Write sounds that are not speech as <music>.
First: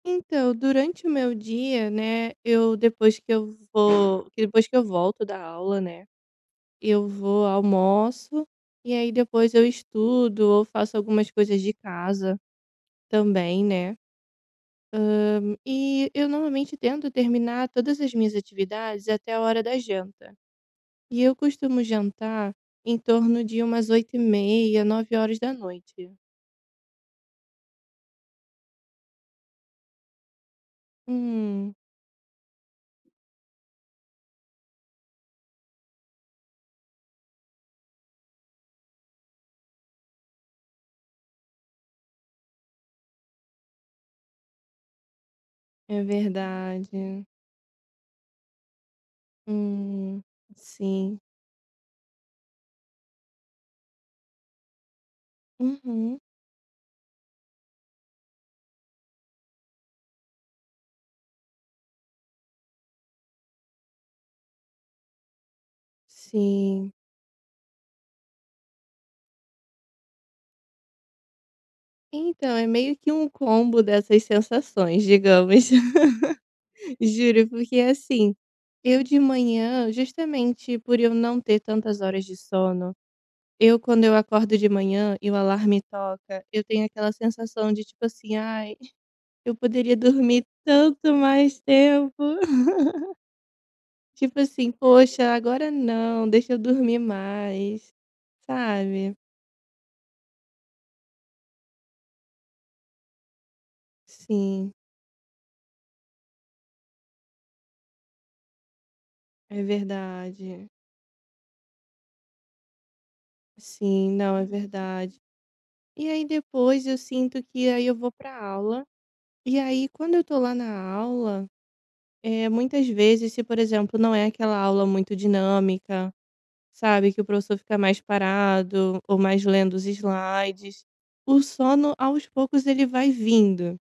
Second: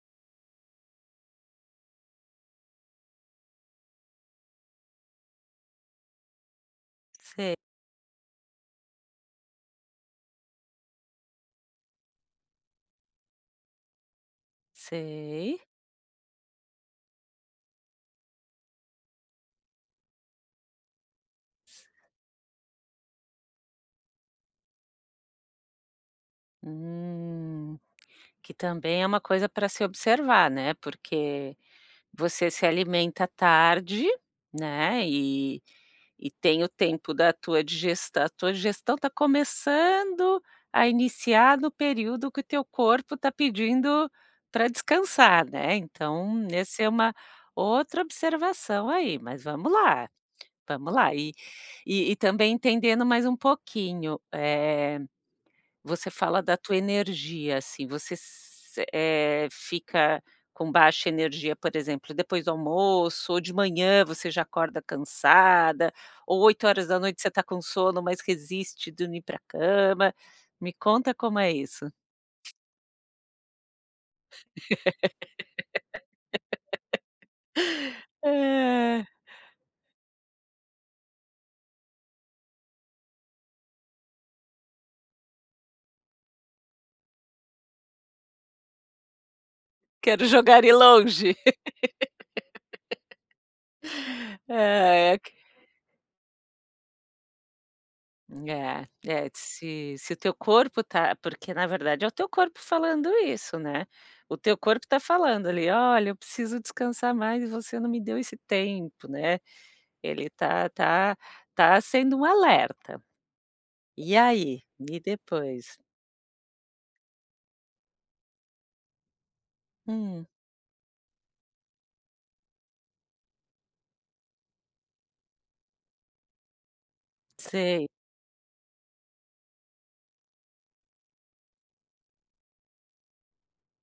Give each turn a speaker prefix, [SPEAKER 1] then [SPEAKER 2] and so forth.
[SPEAKER 1] Então, durante o meu dia, né, eu depois que eu vou, que depois que eu volto da aula, né, eu vou,
[SPEAKER 2] Sei.
[SPEAKER 1] almoço, e aí depois, eu estudo ou faço algumas coisas de casa, também, né, hã,
[SPEAKER 2] Sei.
[SPEAKER 1] e eu normalmente, tento terminar todas as minhas atividades, até a hora da janta. E eu costumo jantar, em torno de umas 20:30h, 21h.
[SPEAKER 2] Hum. Que também, é uma coisa, pra se observar, né, porque,
[SPEAKER 1] Hum.
[SPEAKER 2] você se alimenta tarde, né, e e tem o tempo da tua digestão, a tua digestão está começando a iniciar no período que o teu corpo está pedindo pra descansar, né,
[SPEAKER 1] É
[SPEAKER 2] então, esse é uma
[SPEAKER 1] verdade.
[SPEAKER 2] outra observação aí, mas vamos lá,
[SPEAKER 1] Hum,
[SPEAKER 2] vamos lá
[SPEAKER 1] sim.
[SPEAKER 2] e e, também, entendendo mais um pouquinho, eh, você
[SPEAKER 1] Uhum.
[SPEAKER 2] fala da tua energia, assim, você s eh, fica com baixa energia, por exemplo, depois do almoço, ou de manhã, você já acorda cansada, ou oito horas
[SPEAKER 1] Sim.
[SPEAKER 2] da noite você está com sono, mas resiste dormir pra cama, me conta, como é isso.
[SPEAKER 1] Então, é meio que um combo, dessas sensações, digamos. <chuckles> Juro porque, assim, eu de
[SPEAKER 2] <laughs>
[SPEAKER 1] manhã, justamente por eu não ter, tantas horas de sono, eu quando, eu acordo de manhã, e o alarme toca, eu tenho aquela sensação, de tipo, assim, "Ai, eu poderia
[SPEAKER 2] Quero
[SPEAKER 1] dormir,
[SPEAKER 2] jogar ele
[SPEAKER 1] tanto
[SPEAKER 2] longe.
[SPEAKER 1] mais tempo." <chuckles> Tipo,
[SPEAKER 2] <laughs>
[SPEAKER 1] assim,
[SPEAKER 2] Ai.
[SPEAKER 1] "Poxa, agora não, deixa eu dormir mais,"
[SPEAKER 2] É,
[SPEAKER 1] sabe?
[SPEAKER 2] é se se o teu corpo está porque, na verdade é o teu corpo, falando isso, né, o teu
[SPEAKER 1] Sim.
[SPEAKER 2] corpo está falando ali, "Olha, eu preciso descansar mais, e você não me deu esse tempo," né,
[SPEAKER 1] É
[SPEAKER 2] ele está
[SPEAKER 1] verdade.
[SPEAKER 2] está está sendo um alerta.
[SPEAKER 1] Sim,
[SPEAKER 2] E
[SPEAKER 1] não, é
[SPEAKER 2] aí, e
[SPEAKER 1] verdade.
[SPEAKER 2] depois?
[SPEAKER 1] E aí depois, eu sinto, que aí eu vou pra aula, e aí, quando eu
[SPEAKER 2] Hum.
[SPEAKER 1] estou lá na aula, eh, muitas vezes, se por exemplo, não é aquela aula muito dinâmica, sabe, que o professor, fica
[SPEAKER 2] Sei.
[SPEAKER 1] mais parado, ou mais lendo os slides, o sono aos poucos ele vai vindo.